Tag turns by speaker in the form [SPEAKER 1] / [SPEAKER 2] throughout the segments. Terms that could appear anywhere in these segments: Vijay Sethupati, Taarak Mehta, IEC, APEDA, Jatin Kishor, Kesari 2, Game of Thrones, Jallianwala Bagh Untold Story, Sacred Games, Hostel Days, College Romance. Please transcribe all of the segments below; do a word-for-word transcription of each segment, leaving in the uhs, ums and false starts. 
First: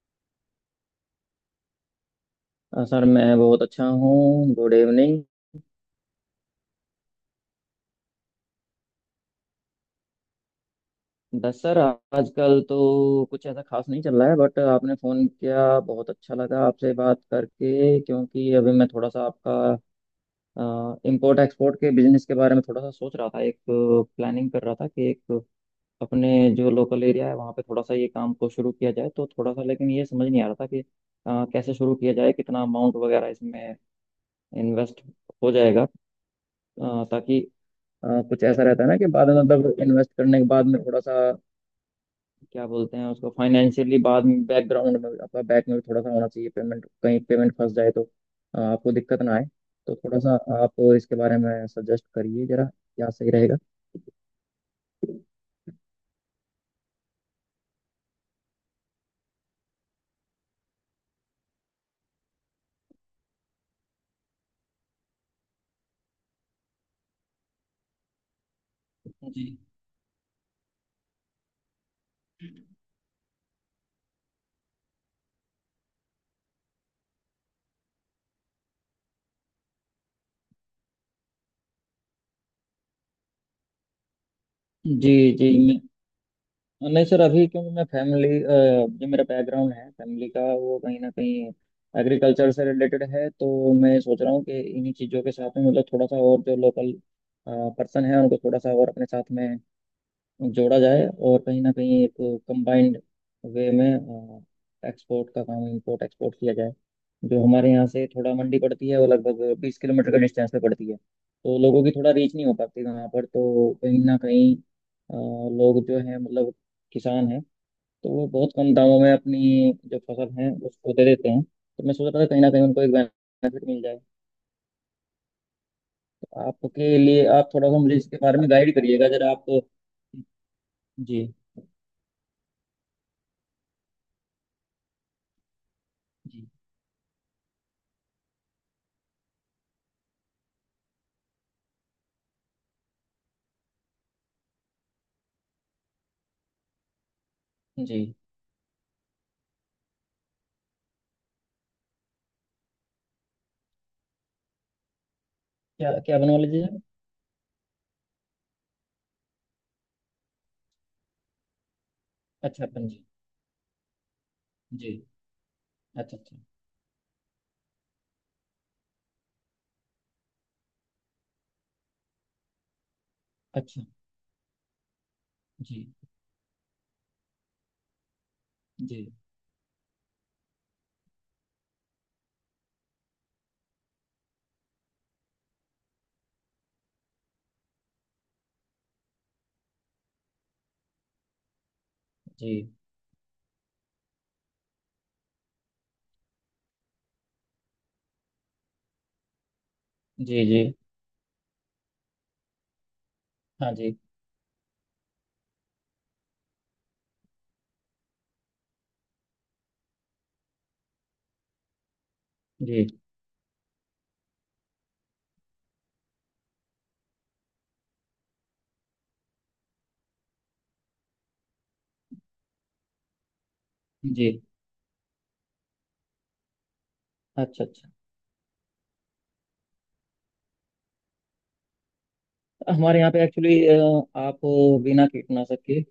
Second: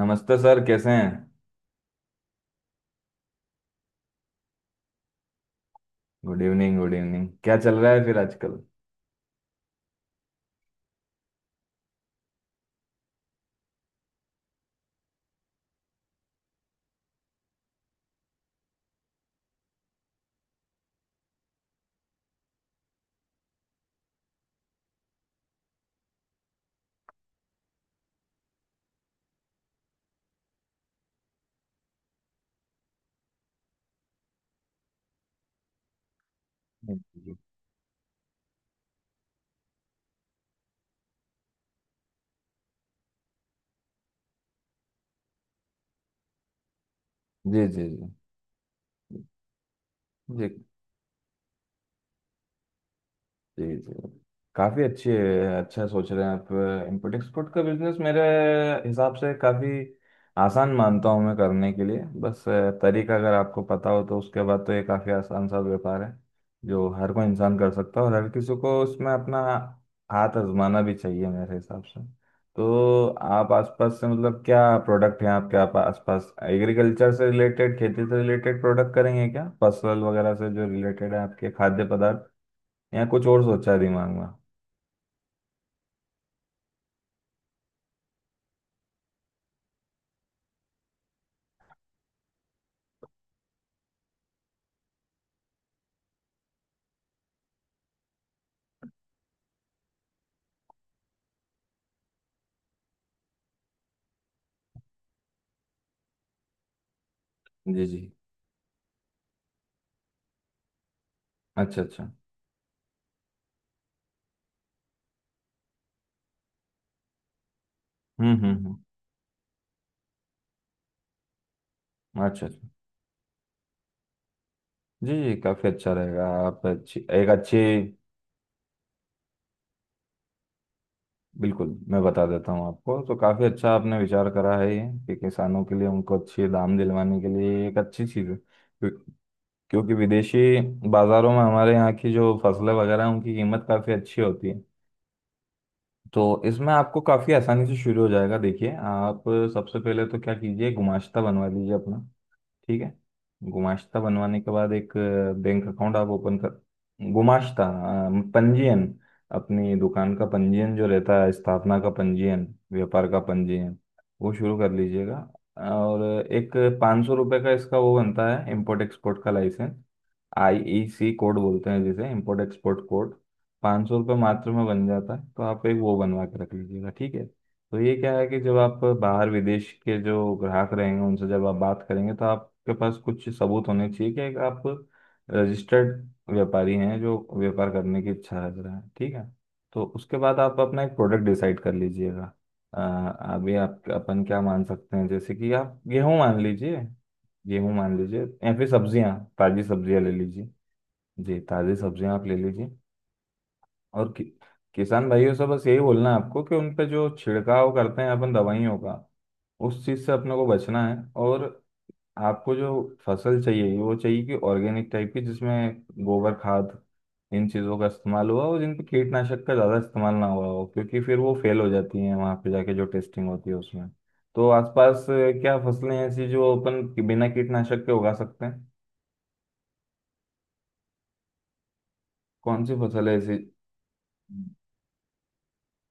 [SPEAKER 1] नमस्ते सर, कैसे हैं।
[SPEAKER 2] अ, सर, मैं बहुत अच्छा हूँ। Good evening.
[SPEAKER 1] Good evening, good evening. क्या चल रहा है फिर आजकल।
[SPEAKER 2] बस सर, आजकल तो कुछ ऐसा खास नहीं चल रहा है, बट आपने फ़ोन किया बहुत अच्छा लगा आपसे बात करके। क्योंकि अभी मैं थोड़ा सा आपका इंपोर्ट एक्सपोर्ट के बिजनेस के बारे में थोड़ा सा सोच रहा था, एक प्लानिंग कर रहा था कि एक अपने जो लोकल एरिया है वहाँ पे थोड़ा सा ये काम को शुरू किया जाए, तो थोड़ा सा लेकिन ये समझ नहीं आ रहा था कि अ, कैसे शुरू किया जाए, कितना अमाउंट वगैरह इसमें इन्वेस्ट हो जाएगा, अ,
[SPEAKER 1] जी,
[SPEAKER 2] ताकि अ, कुछ ऐसा रहता है ना कि बाद में, मतलब इन्वेस्ट करने के बाद में थोड़ा सा क्या बोलते हैं उसको, फाइनेंशियली बाद में बैकग्राउंड में आपका बैक में भी थोड़ा सा होना चाहिए। पेमेंट कहीं पेमेंट
[SPEAKER 1] जी,
[SPEAKER 2] फंस
[SPEAKER 1] जी,
[SPEAKER 2] जाए तो अ, आपको दिक्कत ना आए। तो थोड़ा सा
[SPEAKER 1] जी,
[SPEAKER 2] आप इसके बारे में सजेस्ट करिए जरा, क्या सही रहेगा।
[SPEAKER 1] जी, जी। काफी अच्छी। अच्छा सोच रहे हैं आप। इम्पोर्ट एक्सपोर्ट का बिजनेस मेरे हिसाब से काफी आसान मानता हूँ मैं करने के लिए। बस अ, तरीका अगर आपको पता हो, तो उसके बाद तो ये काफी आसान सा व्यापार है। जो हर कोई इंसान कर सकता है और हर किसी को उसमें अपना
[SPEAKER 2] जी
[SPEAKER 1] हाथ आजमाना भी चाहिए मेरे हिसाब से। तो आप आसपास से, मतलब क्या प्रोडक्ट हैं आपके? आप आसपास एग्रीकल्चर से रिलेटेड, खेती से रिलेटेड प्रोडक्ट करेंगे क्या? फसल वगैरह से जो रिलेटेड है आपके, खाद्य पदार्थ या कुछ और सोचा है दिमाग में?
[SPEAKER 2] जी। जी। मैं- नहीं सर, अभी क्योंकि मैं फैमिली जो मेरा बैकग्राउंड है फैमिली का वो कहीं ना कहीं एग्रीकल्चर से रिलेटेड है, तो मैं सोच रहा हूँ कि इन्हीं चीज़ों के साथ में मतलब थोड़ा सा और जो लोकल पर्सन है उनको थोड़ा सा और अपने साथ में जोड़ा जाए, और कहीं ना कहीं एक कंबाइंड वे में एक्सपोर्ट का काम, इंपोर्ट एक्सपोर्ट किया जाए। जो हमारे
[SPEAKER 1] जी,
[SPEAKER 2] यहाँ
[SPEAKER 1] जी।
[SPEAKER 2] से थोड़ा मंडी पड़ती है वो लगभग बीस किलोमीटर के डिस्टेंस पे पड़ती है, तो
[SPEAKER 1] अच्छा,
[SPEAKER 2] लोगों की थोड़ा
[SPEAKER 1] अच्छा।
[SPEAKER 2] रीच नहीं हो पाती वहाँ पर। तो कहीं ना कहीं अ, लोग जो है, मतलब किसान हैं, तो वो
[SPEAKER 1] हम्म,
[SPEAKER 2] बहुत कम
[SPEAKER 1] हम्म,
[SPEAKER 2] दामों में अपनी जो फसल है उसको दे देते हैं। तो मैं सोच रहा
[SPEAKER 1] हम्म।
[SPEAKER 2] था कहीं
[SPEAKER 1] अच्छा,
[SPEAKER 2] ना कहीं
[SPEAKER 1] अच्छा।
[SPEAKER 2] उनको एक बेनिफिट मिल जाए।
[SPEAKER 1] जी, जी। काफ़ी अच्छा रहेगा
[SPEAKER 2] तो
[SPEAKER 1] आप।
[SPEAKER 2] आपके
[SPEAKER 1] अच्छी,
[SPEAKER 2] लिए,
[SPEAKER 1] एक
[SPEAKER 2] आप
[SPEAKER 1] अच्छी।
[SPEAKER 2] थोड़ा सा मुझे इसके बारे में गाइड करिएगा जरा आप। जी।
[SPEAKER 1] बिल्कुल, मैं बता देता हूँ आपको। तो काफ़ी अच्छा आपने विचार करा है ये, कि किसानों के लिए, उनको
[SPEAKER 2] जी
[SPEAKER 1] अच्छे दाम दिलवाने के लिए ये एक अच्छी चीज़ है। क्यों- क्योंकि विदेशी बाज़ारों में हमारे यहाँ की जो फसलें वगैरह हैं, उनकी कीमत काफ़ी अच्छी होती है। तो इसमें आपको काफ़ी आसानी से शुरू हो
[SPEAKER 2] जी।
[SPEAKER 1] जाएगा। देखिए आप सबसे पहले तो क्या कीजिए, गुमाश्ता बनवा लीजिए अपना। ठीक है? गुमाश्ता बनवाने के बाद एक बैंक
[SPEAKER 2] क्या
[SPEAKER 1] अकाउंट आप
[SPEAKER 2] क्या
[SPEAKER 1] ओपन कर।
[SPEAKER 2] बनोलॉजी है।
[SPEAKER 1] गुमाश्ता अ, पंजीयन, अपनी दुकान का पंजीयन जो रहता है, स्थापना का पंजीयन,
[SPEAKER 2] अच्छा, पंजी।
[SPEAKER 1] व्यापार का पंजीयन, वो शुरू कर
[SPEAKER 2] जी।
[SPEAKER 1] लीजिएगा। और
[SPEAKER 2] अच्छा अच्छा।
[SPEAKER 1] एक पाँच सौ रुपये का इसका वो बनता है, इम्पोर्ट एक्सपोर्ट का लाइसेंस। आई ई सी कोड बोलते हैं जिसे, इम्पोर्ट एक्सपोर्ट कोड।
[SPEAKER 2] अच्छा।
[SPEAKER 1] पाँच सौ रुपये मात्र में बन जाता है, तो आप
[SPEAKER 2] जी
[SPEAKER 1] एक वो बनवा के रख लीजिएगा। ठीक है? तो ये क्या है, कि जब आप
[SPEAKER 2] जी।
[SPEAKER 1] बाहर विदेश के जो ग्राहक रहेंगे उनसे जब आप बात करेंगे, तो आपके पास कुछ सबूत होने चाहिए कि आप रजिस्टर्ड व्यापारी हैं, जो व्यापार करने की इच्छा रख रहे हैं। ठीक है? तो उसके बाद आप अपना एक प्रोडक्ट डिसाइड कर लीजिएगा।
[SPEAKER 2] जी
[SPEAKER 1] अ, अभी आप अपन क्या मान सकते हैं, जैसे कि आप गेहूं मान लीजिए। गेहूं मान लीजिए या फिर सब्जियां, ताजी सब्जियां ले
[SPEAKER 2] जी।
[SPEAKER 1] लीजिए।
[SPEAKER 2] जी।
[SPEAKER 1] जी, ताजी सब्जियां आप ले लीजिए।
[SPEAKER 2] हाँ जी।
[SPEAKER 1] और कि, किसान भाइयों से बस यही बोलना है आपको, कि उन पे जो छिड़काव करते हैं अपन दवाइयों का, उस चीज़ से अपने को बचना है। और आपको जो
[SPEAKER 2] जी
[SPEAKER 1] फसल चाहिए वो चाहिए कि ऑर्गेनिक टाइप की, जिसमें गोबर खाद इन चीज़ों का इस्तेमाल हुआ, और जिन पे कीटनाशक का ज़्यादा इस्तेमाल ना हुआ हो, क्योंकि फिर वो फेल हो जाती हैं वहाँ पे जाके जो टेस्टिंग होती है उसमें।
[SPEAKER 2] जी।
[SPEAKER 1] तो आसपास अ, क्या फसलें ऐसी जो अपन कि- बिना
[SPEAKER 2] अच्छा
[SPEAKER 1] कीटनाशक
[SPEAKER 2] अच्छा।
[SPEAKER 1] के उगा सकते हैं? कौन सी
[SPEAKER 2] हमारे
[SPEAKER 1] फसल
[SPEAKER 2] यहाँ
[SPEAKER 1] है
[SPEAKER 2] पे
[SPEAKER 1] ऐसी?
[SPEAKER 2] एक्चुअली, आप बिना कीटनाशक के,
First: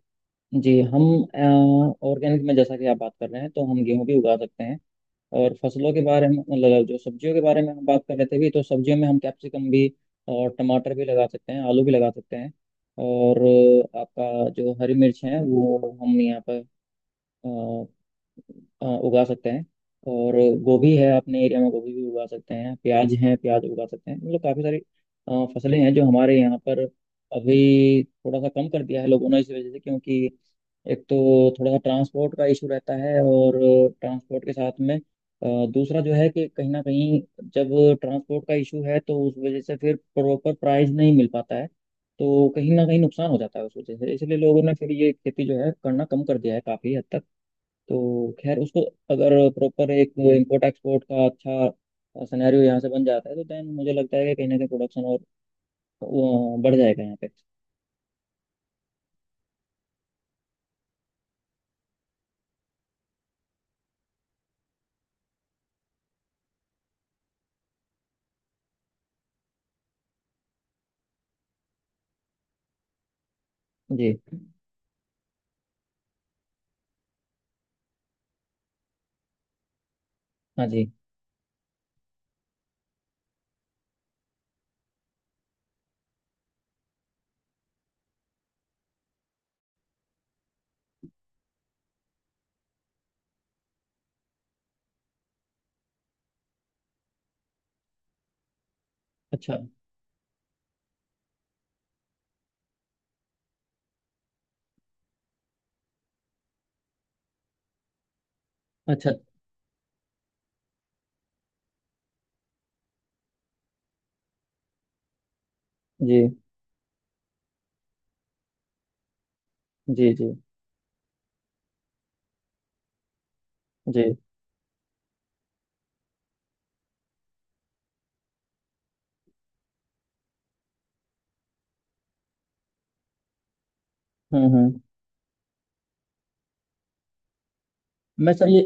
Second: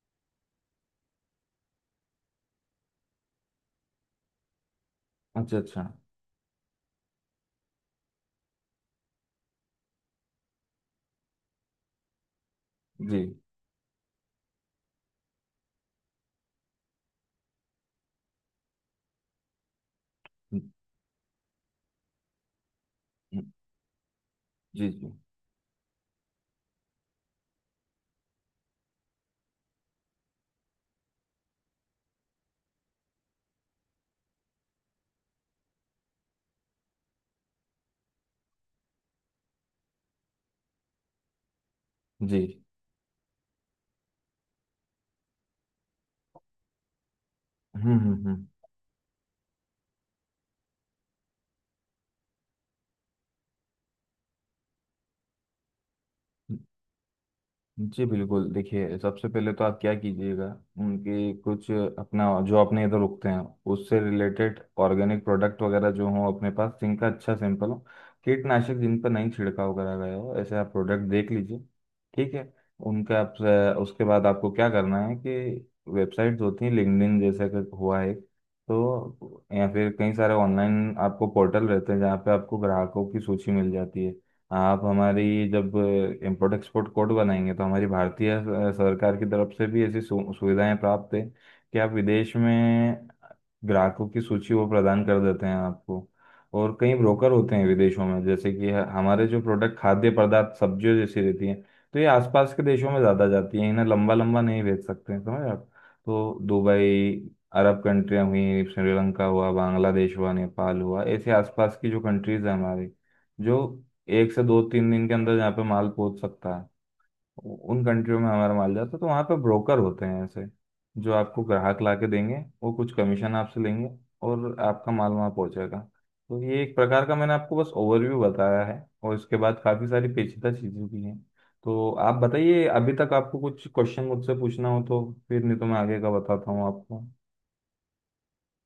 [SPEAKER 2] जी हम ऑर्गेनिक में जैसा कि आप बात कर रहे हैं, तो हम गेहूं भी उगा सकते हैं। और
[SPEAKER 1] अच्छा, अच्छा।
[SPEAKER 2] फसलों के बारे में, मतलब जो सब्जियों के बारे में हम बात कर रहे थे भी, तो सब्जियों में हम कैप्सिकम भी और टमाटर भी लगा सकते हैं, आलू भी लगा सकते हैं।
[SPEAKER 1] जी,
[SPEAKER 2] और अ, आपका जो हरी मिर्च है वो हम यहाँ पर अ, अ, उगा सकते हैं। और गोभी है, अपने एरिया में गोभी भी उगा सकते हैं, प्याज है,
[SPEAKER 1] जी,
[SPEAKER 2] प्याज उगा सकते हैं, मतलब काफ़ी सारी
[SPEAKER 1] जी, जी,
[SPEAKER 2] अ, फसलें हैं जो हमारे यहाँ पर अभी थोड़ा सा कम कर दिया है लोगों ने। इस वजह से क्योंकि एक तो थोड़ा सा ट्रांसपोर्ट का इशू रहता है, और ट्रांसपोर्ट के साथ में अ, दूसरा जो है कि कहीं ना कहीं जब ट्रांसपोर्ट का इशू है, तो उस वजह से फिर प्रॉपर प्राइस नहीं मिल पाता है,
[SPEAKER 1] जी।
[SPEAKER 2] तो कहीं ना कहीं नुकसान हो जाता है उस वजह से। इसलिए लोगों ने फिर ये खेती जो है करना कम कर दिया है काफ़ी हद तक।
[SPEAKER 1] हम्म, हम्म,
[SPEAKER 2] तो
[SPEAKER 1] हम्म।
[SPEAKER 2] खैर, उसको अगर प्रॉपर एक इंपोर्ट एक्सपोर्ट का अच्छा सिनेरियो यहाँ से बन जाता है, तो देन मुझे लगता है कि कहीं ना कहीं प्रोडक्शन और वो बढ़ जाएगा यहाँ पे।
[SPEAKER 1] जी बिल्कुल, देखिए सबसे पहले तो आप क्या कीजिएगा, उनके कुछ अपना जो अपने इधर उगते हैं उससे रिलेटेड, ऑर्गेनिक प्रोडक्ट वगैरह जो हो अपने पास, जिनका अच्छा सैंपल हो, कीटनाशक जिन पर नहीं छिड़काव करा गया हो, ऐसे आप प्रोडक्ट देख लीजिए। ठीक है? उनका आप, उसके
[SPEAKER 2] जी।
[SPEAKER 1] बाद आपको क्या करना है कि वेबसाइट्स होती हैं, लिंक्डइन जैसे कि हुआ है। तो या फिर कई सारे
[SPEAKER 2] हाँ जी।
[SPEAKER 1] ऑनलाइन आपको पोर्टल रहते हैं, जहाँ पे आपको ग्राहकों की सूची मिल जाती है। आप हमारी, जब इम्पोर्ट एक्सपोर्ट कोड बनाएंगे, तो हमारी भारतीय अ, सरकार की तरफ से भी ऐसी सु, सुविधाएं प्राप्त है, कि आप विदेश में ग्राहकों की सूची वो प्रदान कर देते हैं आपको। और कई ब्रोकर होते हैं विदेशों में, जैसे कि ह- हमारे जो
[SPEAKER 2] अच्छा
[SPEAKER 1] प्रोडक्ट, खाद्य पदार्थ, सब्जियों जैसी रहती हैं, तो ये आसपास के देशों में ज़्यादा जाती हैं। इन्हें लंबा लंबा नहीं भेज सकते हैं, समझ आप। तो दुबई, अरब कंट्रियाँ हुई,
[SPEAKER 2] अच्छा।
[SPEAKER 1] श्रीलंका हुआ, बांग्लादेश हुआ, नेपाल हुआ, ऐसे आसपास की जो कंट्रीज़ हैं हमारी, जो एक से दो तीन दिन के अंदर जहाँ पे माल
[SPEAKER 2] जी
[SPEAKER 1] पहुंच सकता है, उ- उन कंट्रियों में हमारा माल जाता है। तो वहाँ पे ब्रोकर होते
[SPEAKER 2] जी।
[SPEAKER 1] हैं
[SPEAKER 2] जी
[SPEAKER 1] ऐसे, जो आपको ग्राहक ला के देंगे। वो कुछ कमीशन आपसे लेंगे,
[SPEAKER 2] जी।
[SPEAKER 1] और आपका माल वहाँ पहुँचेगा। तो ये एक प्रकार का, मैंने आपको बस ओवरव्यू बताया है, और इसके बाद काफ़ी सारी पेचीदा चीज़ें भी हैं। तो आप बताइए, अभी तक आपको कुछ क्वेश्चन मुझसे
[SPEAKER 2] हम्म
[SPEAKER 1] पूछना
[SPEAKER 2] हम्म।
[SPEAKER 1] हो तो? फिर नहीं तो मैं आगे का बताता हूँ आपको।
[SPEAKER 2] मैं सर ये,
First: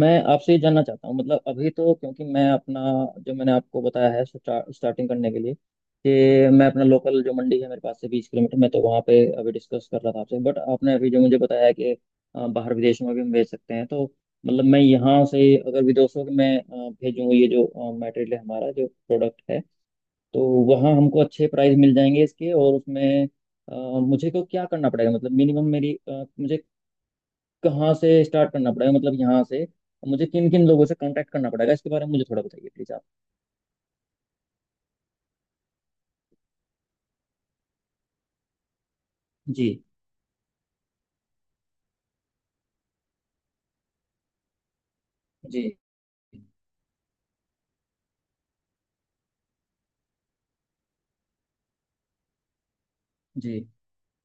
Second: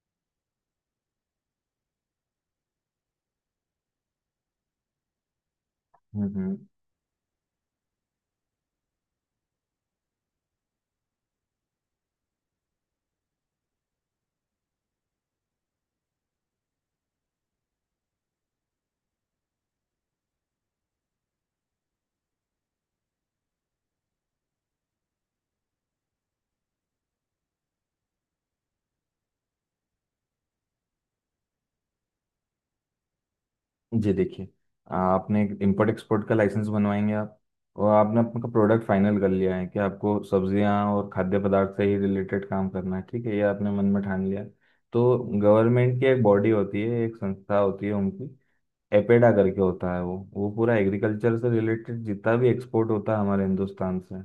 [SPEAKER 2] मैं आपसे ये जानना चाहता हूँ, मतलब अभी तो क्योंकि मैं अपना, जो मैंने आपको बताया है, स्टार्ट, स्टार्टिंग करने के लिए,
[SPEAKER 1] हम्म,
[SPEAKER 2] कि
[SPEAKER 1] हम्म।
[SPEAKER 2] मैं अपना लोकल जो मंडी है मेरे पास से बीस किलोमीटर, मैं तो वहाँ पे अभी डिस्कस कर रहा था आपसे, बट आपने अभी जो मुझे बताया है कि अ, बाहर विदेश में भी हम भेज सकते हैं, तो मतलब मैं यहाँ से अगर विदेशों में अ, भेजूँ ये जो मटेरियल है, हमारा जो प्रोडक्ट है, तो वहाँ हमको अच्छे प्राइस मिल जाएंगे इसके, और उसमें अ, मुझे को क्या करना पड़ेगा, मतलब मिनिमम मेरी अ, मुझे कहाँ से स्टार्ट करना पड़ेगा, मतलब यहाँ से मुझे किन किन लोगों से कांटेक्ट करना पड़ेगा, इसके बारे में मुझे थोड़ा बताइए प्लीज आप।
[SPEAKER 1] जी देखिए, आपने एक इम्पोर्ट एक्सपोर्ट का लाइसेंस बनवाएंगे आप, और आपने अपना प्रोडक्ट फाइनल कर लिया है कि
[SPEAKER 2] जी
[SPEAKER 1] आपको सब्जियां और खाद्य पदार्थ से ही रिलेटेड काम करना है। ठीक है, ये आपने मन में ठान लिया। तो
[SPEAKER 2] जी।
[SPEAKER 1] गवर्नमेंट की एक बॉडी होती है, एक संस्था होती है उनकी, एपेडा करके होता है वो वो पूरा एग्रीकल्चर से रिलेटेड जितना भी एक्सपोर्ट होता है हमारे
[SPEAKER 2] जी
[SPEAKER 1] हिंदुस्तान से,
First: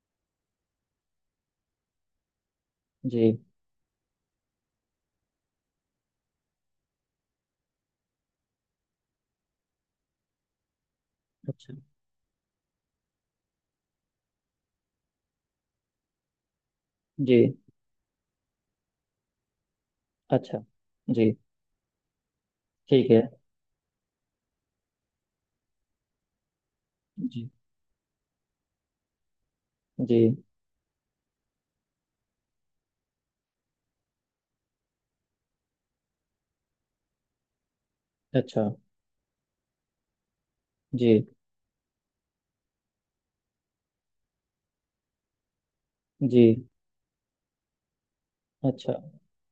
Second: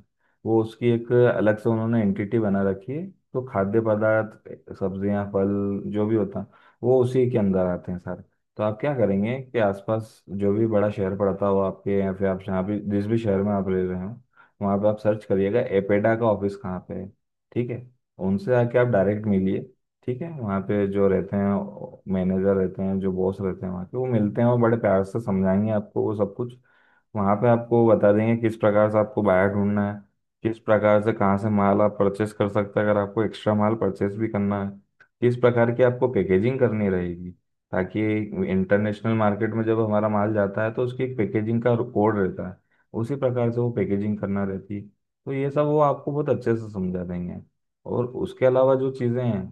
[SPEAKER 1] वो उसकी एक अलग से उन्होंने एंटिटी बना रखी है।
[SPEAKER 2] जी।
[SPEAKER 1] तो खाद्य पदार्थ, सब्जियां, फल, जो भी होता है वो उसी के अंदर आते हैं सारे। तो आप क्या करेंगे कि आसपास जो भी बड़ा शहर पड़ता हो
[SPEAKER 2] अच्छा।
[SPEAKER 1] आपके, या फिर आप जहाँ भी, जिस भी शहर में आप रह रहे हो, वहाँ पे आप सर्च करिएगा एपेडा का ऑफिस कहाँ पे है।
[SPEAKER 2] जी।
[SPEAKER 1] ठीक है? उनसे आके आप डायरेक्ट मिलिए। ठीक है? वहाँ
[SPEAKER 2] अच्छा।
[SPEAKER 1] पे जो
[SPEAKER 2] जी,
[SPEAKER 1] रहते हैं, मैनेजर रहते हैं,
[SPEAKER 2] ठीक
[SPEAKER 1] जो
[SPEAKER 2] है।
[SPEAKER 1] बॉस रहते हैं वहाँ के, वो मिलते हैं और बड़े प्यार से समझाएंगे आपको वो सब कुछ। वहाँ पे
[SPEAKER 2] जी
[SPEAKER 1] आपको बता देंगे किस प्रकार से आपको बायर ढूंढना है,
[SPEAKER 2] जी।
[SPEAKER 1] किस प्रकार से कहाँ से माल आप परचेस कर सकते हैं, अगर आपको एक्स्ट्रा माल परचेस भी करना है, किस प्रकार की आपको पैकेजिंग करनी रहेगी, ताकि
[SPEAKER 2] अच्छा।
[SPEAKER 1] इंटरनेशनल मार्केट में जब हमारा माल जाता है तो उसकी
[SPEAKER 2] जी
[SPEAKER 1] एक पैकेजिंग का कोड रहता है, उसी प्रकार से वो पैकेजिंग करना रहती है। तो ये सब वो आपको बहुत
[SPEAKER 2] जी।
[SPEAKER 1] अच्छे से समझा देंगे। और उसके अलावा जो
[SPEAKER 2] अच्छा।
[SPEAKER 1] चीज़ें हैं,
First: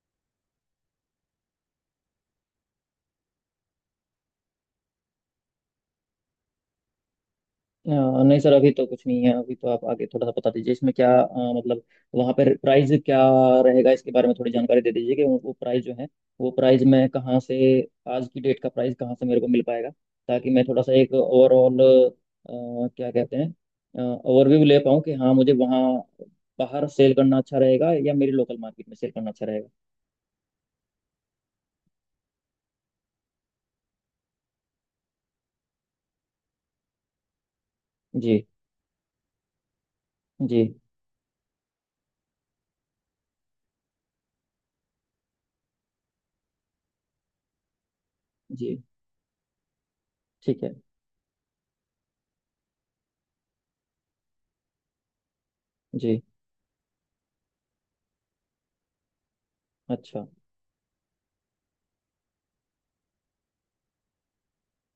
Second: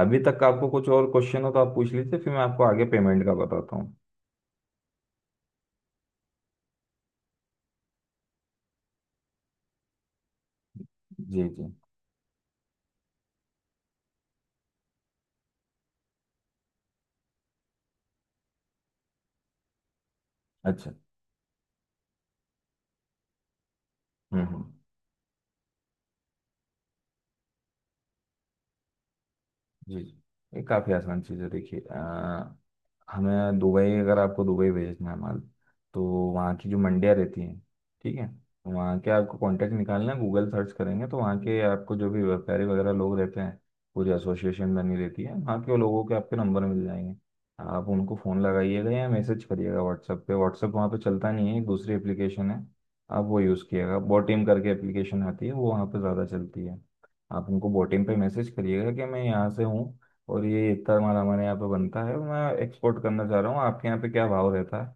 [SPEAKER 1] अभी तक आपको कुछ और क्वेश्चन हो तो आप पूछ लीजिए, फिर मैं आपको आगे पेमेंट का बताता हूँ।
[SPEAKER 2] अ, नहीं सर, अभी तो कुछ नहीं है। अभी तो आप आगे थोड़ा सा बता दीजिए इसमें, क्या अ,
[SPEAKER 1] जी, जी।
[SPEAKER 2] मतलब वहाँ पर प्राइस क्या रहेगा, इसके बारे में थोड़ी जानकारी दे दीजिए कि वो, वो प्राइस जो है, वो प्राइस मैं कहाँ से, आज की डेट का प्राइस कहाँ से मेरे को मिल पाएगा, ताकि मैं थोड़ा
[SPEAKER 1] अच्छा।
[SPEAKER 2] सा एक ओवरऑल, क्या कहते हैं,
[SPEAKER 1] हम्म,
[SPEAKER 2] ओवरव्यू
[SPEAKER 1] हम्म।
[SPEAKER 2] ले पाऊँ कि हाँ मुझे वहाँ बाहर सेल करना अच्छा रहेगा या मेरी लोकल मार्केट में सेल करना अच्छा रहेगा।
[SPEAKER 1] जी, जी। ये काफ़ी आसान चीज़ है देखिए। अ, हमें दुबई, अगर आपको दुबई भेजना है माल, तो वहाँ की जो मंडियाँ रहती हैं, ठीक है,
[SPEAKER 2] जी
[SPEAKER 1] वहाँ के आपको कांटेक्ट निकालना है। गूगल
[SPEAKER 2] जी।
[SPEAKER 1] सर्च करेंगे तो वहाँ के आपको जो भी व्यापारी वगैरह लोग रहते हैं, पूरी एसोसिएशन बनी रहती है, वहाँ के लोगों के आपके नंबर मिल जाएंगे। आप उनको फ़ोन
[SPEAKER 2] जी,
[SPEAKER 1] लगाइएगा या मैसेज करिएगा व्हाट्सएप पे।
[SPEAKER 2] ठीक
[SPEAKER 1] व्हाट्सएप
[SPEAKER 2] है।
[SPEAKER 1] वहाँ पे चलता नहीं है, एक दूसरी एप्लीकेशन है। आप वो यूज़ किएगा, बोटिम करके एप्लीकेशन आती है, वो वहाँ पे
[SPEAKER 2] जी।
[SPEAKER 1] ज़्यादा चलती है। आप उनको बोटिम पे मैसेज करिएगा कि मैं यहाँ से हूँ,
[SPEAKER 2] अच्छा।
[SPEAKER 1] और ये इतना माल हमारे यहाँ पे बनता है, मैं एक्सपोर्ट करना चाह रहा हूँ, आपके यहाँ पे क्या भाव रहता है।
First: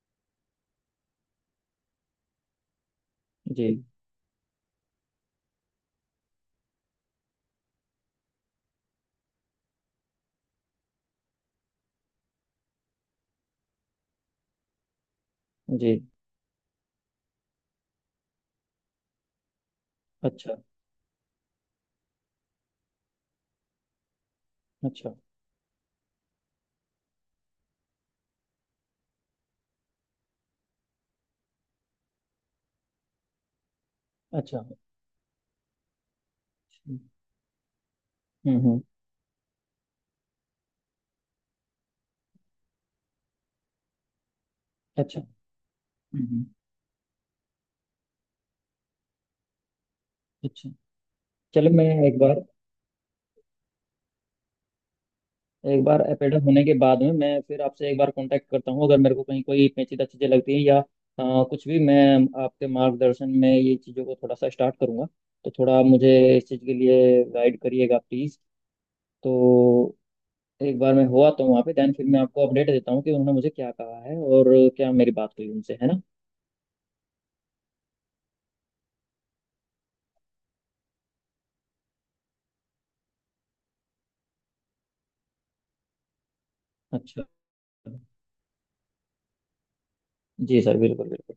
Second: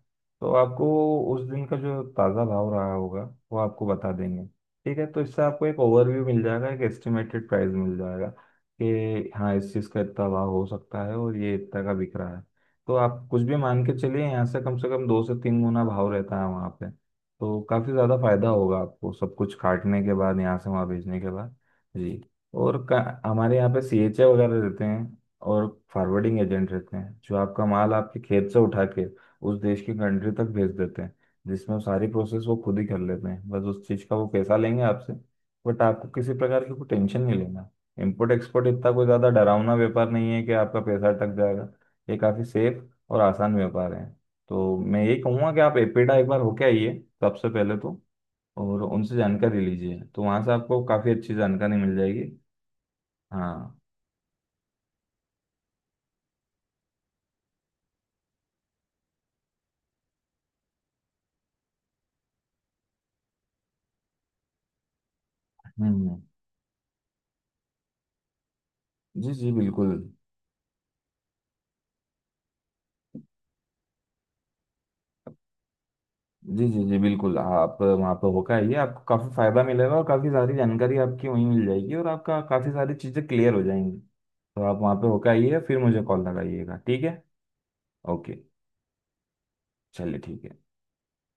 [SPEAKER 1] तो आपको उस दिन का जो ताज़ा भाव रहा होगा, वो
[SPEAKER 2] जी
[SPEAKER 1] आपको बता देंगे। ठीक है? तो इससे आपको एक ओवरव्यू मिल जाएगा, एक एस्टिमेटेड प्राइस मिल जाएगा, कि हाँ, इस चीज़ का इतना भाव हो सकता है, और ये इतना का बिक रहा है। तो आप कुछ भी मान के चलिए, यहाँ से कम से कम दो से तीन गुना
[SPEAKER 2] जी।
[SPEAKER 1] भाव रहता है वहाँ पे। तो काफ़ी ज़्यादा फायदा होगा आपको सब कुछ काटने के बाद,
[SPEAKER 2] अच्छा
[SPEAKER 1] यहाँ से वहाँ भेजने के बाद। जी, और का, हमारे यहाँ पे सी एच ए वगैरह रहते
[SPEAKER 2] अच्छा।
[SPEAKER 1] हैं, और फॉरवर्डिंग एजेंट रहते हैं, जो आपका माल आपके खेत से उठा के उस देश की कंट्री तक भेज देते हैं, जिसमें सारी प्रोसेस वो खुद ही कर लेते हैं, बस उस चीज़ का वो पैसा
[SPEAKER 2] अच्छा अच्छा।
[SPEAKER 1] लेंगे आपसे। बट आपको किसी प्रकार की कोई
[SPEAKER 2] हम्म
[SPEAKER 1] टेंशन नहीं लेना। इम्पोर्ट एक्सपोर्ट
[SPEAKER 2] हम्म।
[SPEAKER 1] इतना कोई ज़्यादा डरावना व्यापार नहीं है कि आपका पैसा अटक जाएगा। ये काफ़ी सेफ और आसान व्यापार है। तो मैं यही
[SPEAKER 2] अच्छा।
[SPEAKER 1] कहूँगा कि आप एपेडा एक बार
[SPEAKER 2] हम्म।
[SPEAKER 1] होके आइए सबसे पहले तो, और उनसे जानकारी लीजिए, तो वहाँ से
[SPEAKER 2] अच्छा,
[SPEAKER 1] आपको काफ़ी अच्छी
[SPEAKER 2] चलो,
[SPEAKER 1] जानकारी
[SPEAKER 2] मैं
[SPEAKER 1] मिल
[SPEAKER 2] एक
[SPEAKER 1] जाएगी।
[SPEAKER 2] बार,
[SPEAKER 1] हाँ,
[SPEAKER 2] एक बार एपेडा होने के बाद में मैं फिर आपसे एक बार कांटेक्ट करता हूँ, अगर मेरे को कहीं कोई पेचीदा चीज़ें लगती हैं या अ, कुछ भी। मैं आपके मार्गदर्शन में ये चीज़ों को थोड़ा सा स्टार्ट करूँगा, तो थोड़ा आप मुझे
[SPEAKER 1] हम्म।
[SPEAKER 2] इस चीज़ के लिए गाइड करिएगा प्लीज़।
[SPEAKER 1] जी, जी बिल्कुल।
[SPEAKER 2] तो एक बार मैं हुआ तो वहाँ पे, देन फिर मैं आपको अपडेट देता हूँ कि उन्होंने मुझे क्या कहा है और क्या मेरी बात हुई उनसे, है ना।
[SPEAKER 1] जी, जी, जी बिल्कुल। आप वहाँ पर होकर आइए, आपको काफ़ी फायदा मिलेगा, और काफ़ी सारी जानकारी आपकी वहीं मिल जाएगी, और आपका काफ़ी सारी चीज़ें क्लियर हो जाएंगी। तो आप वहाँ पे होकर आइए, फिर मुझे कॉल लगाइएगा। ठीक है?
[SPEAKER 2] अच्छा।
[SPEAKER 1] ओके, चलिए, ठीक
[SPEAKER 2] जी
[SPEAKER 1] है।
[SPEAKER 2] सर, बिल्कुल बिल्कुल।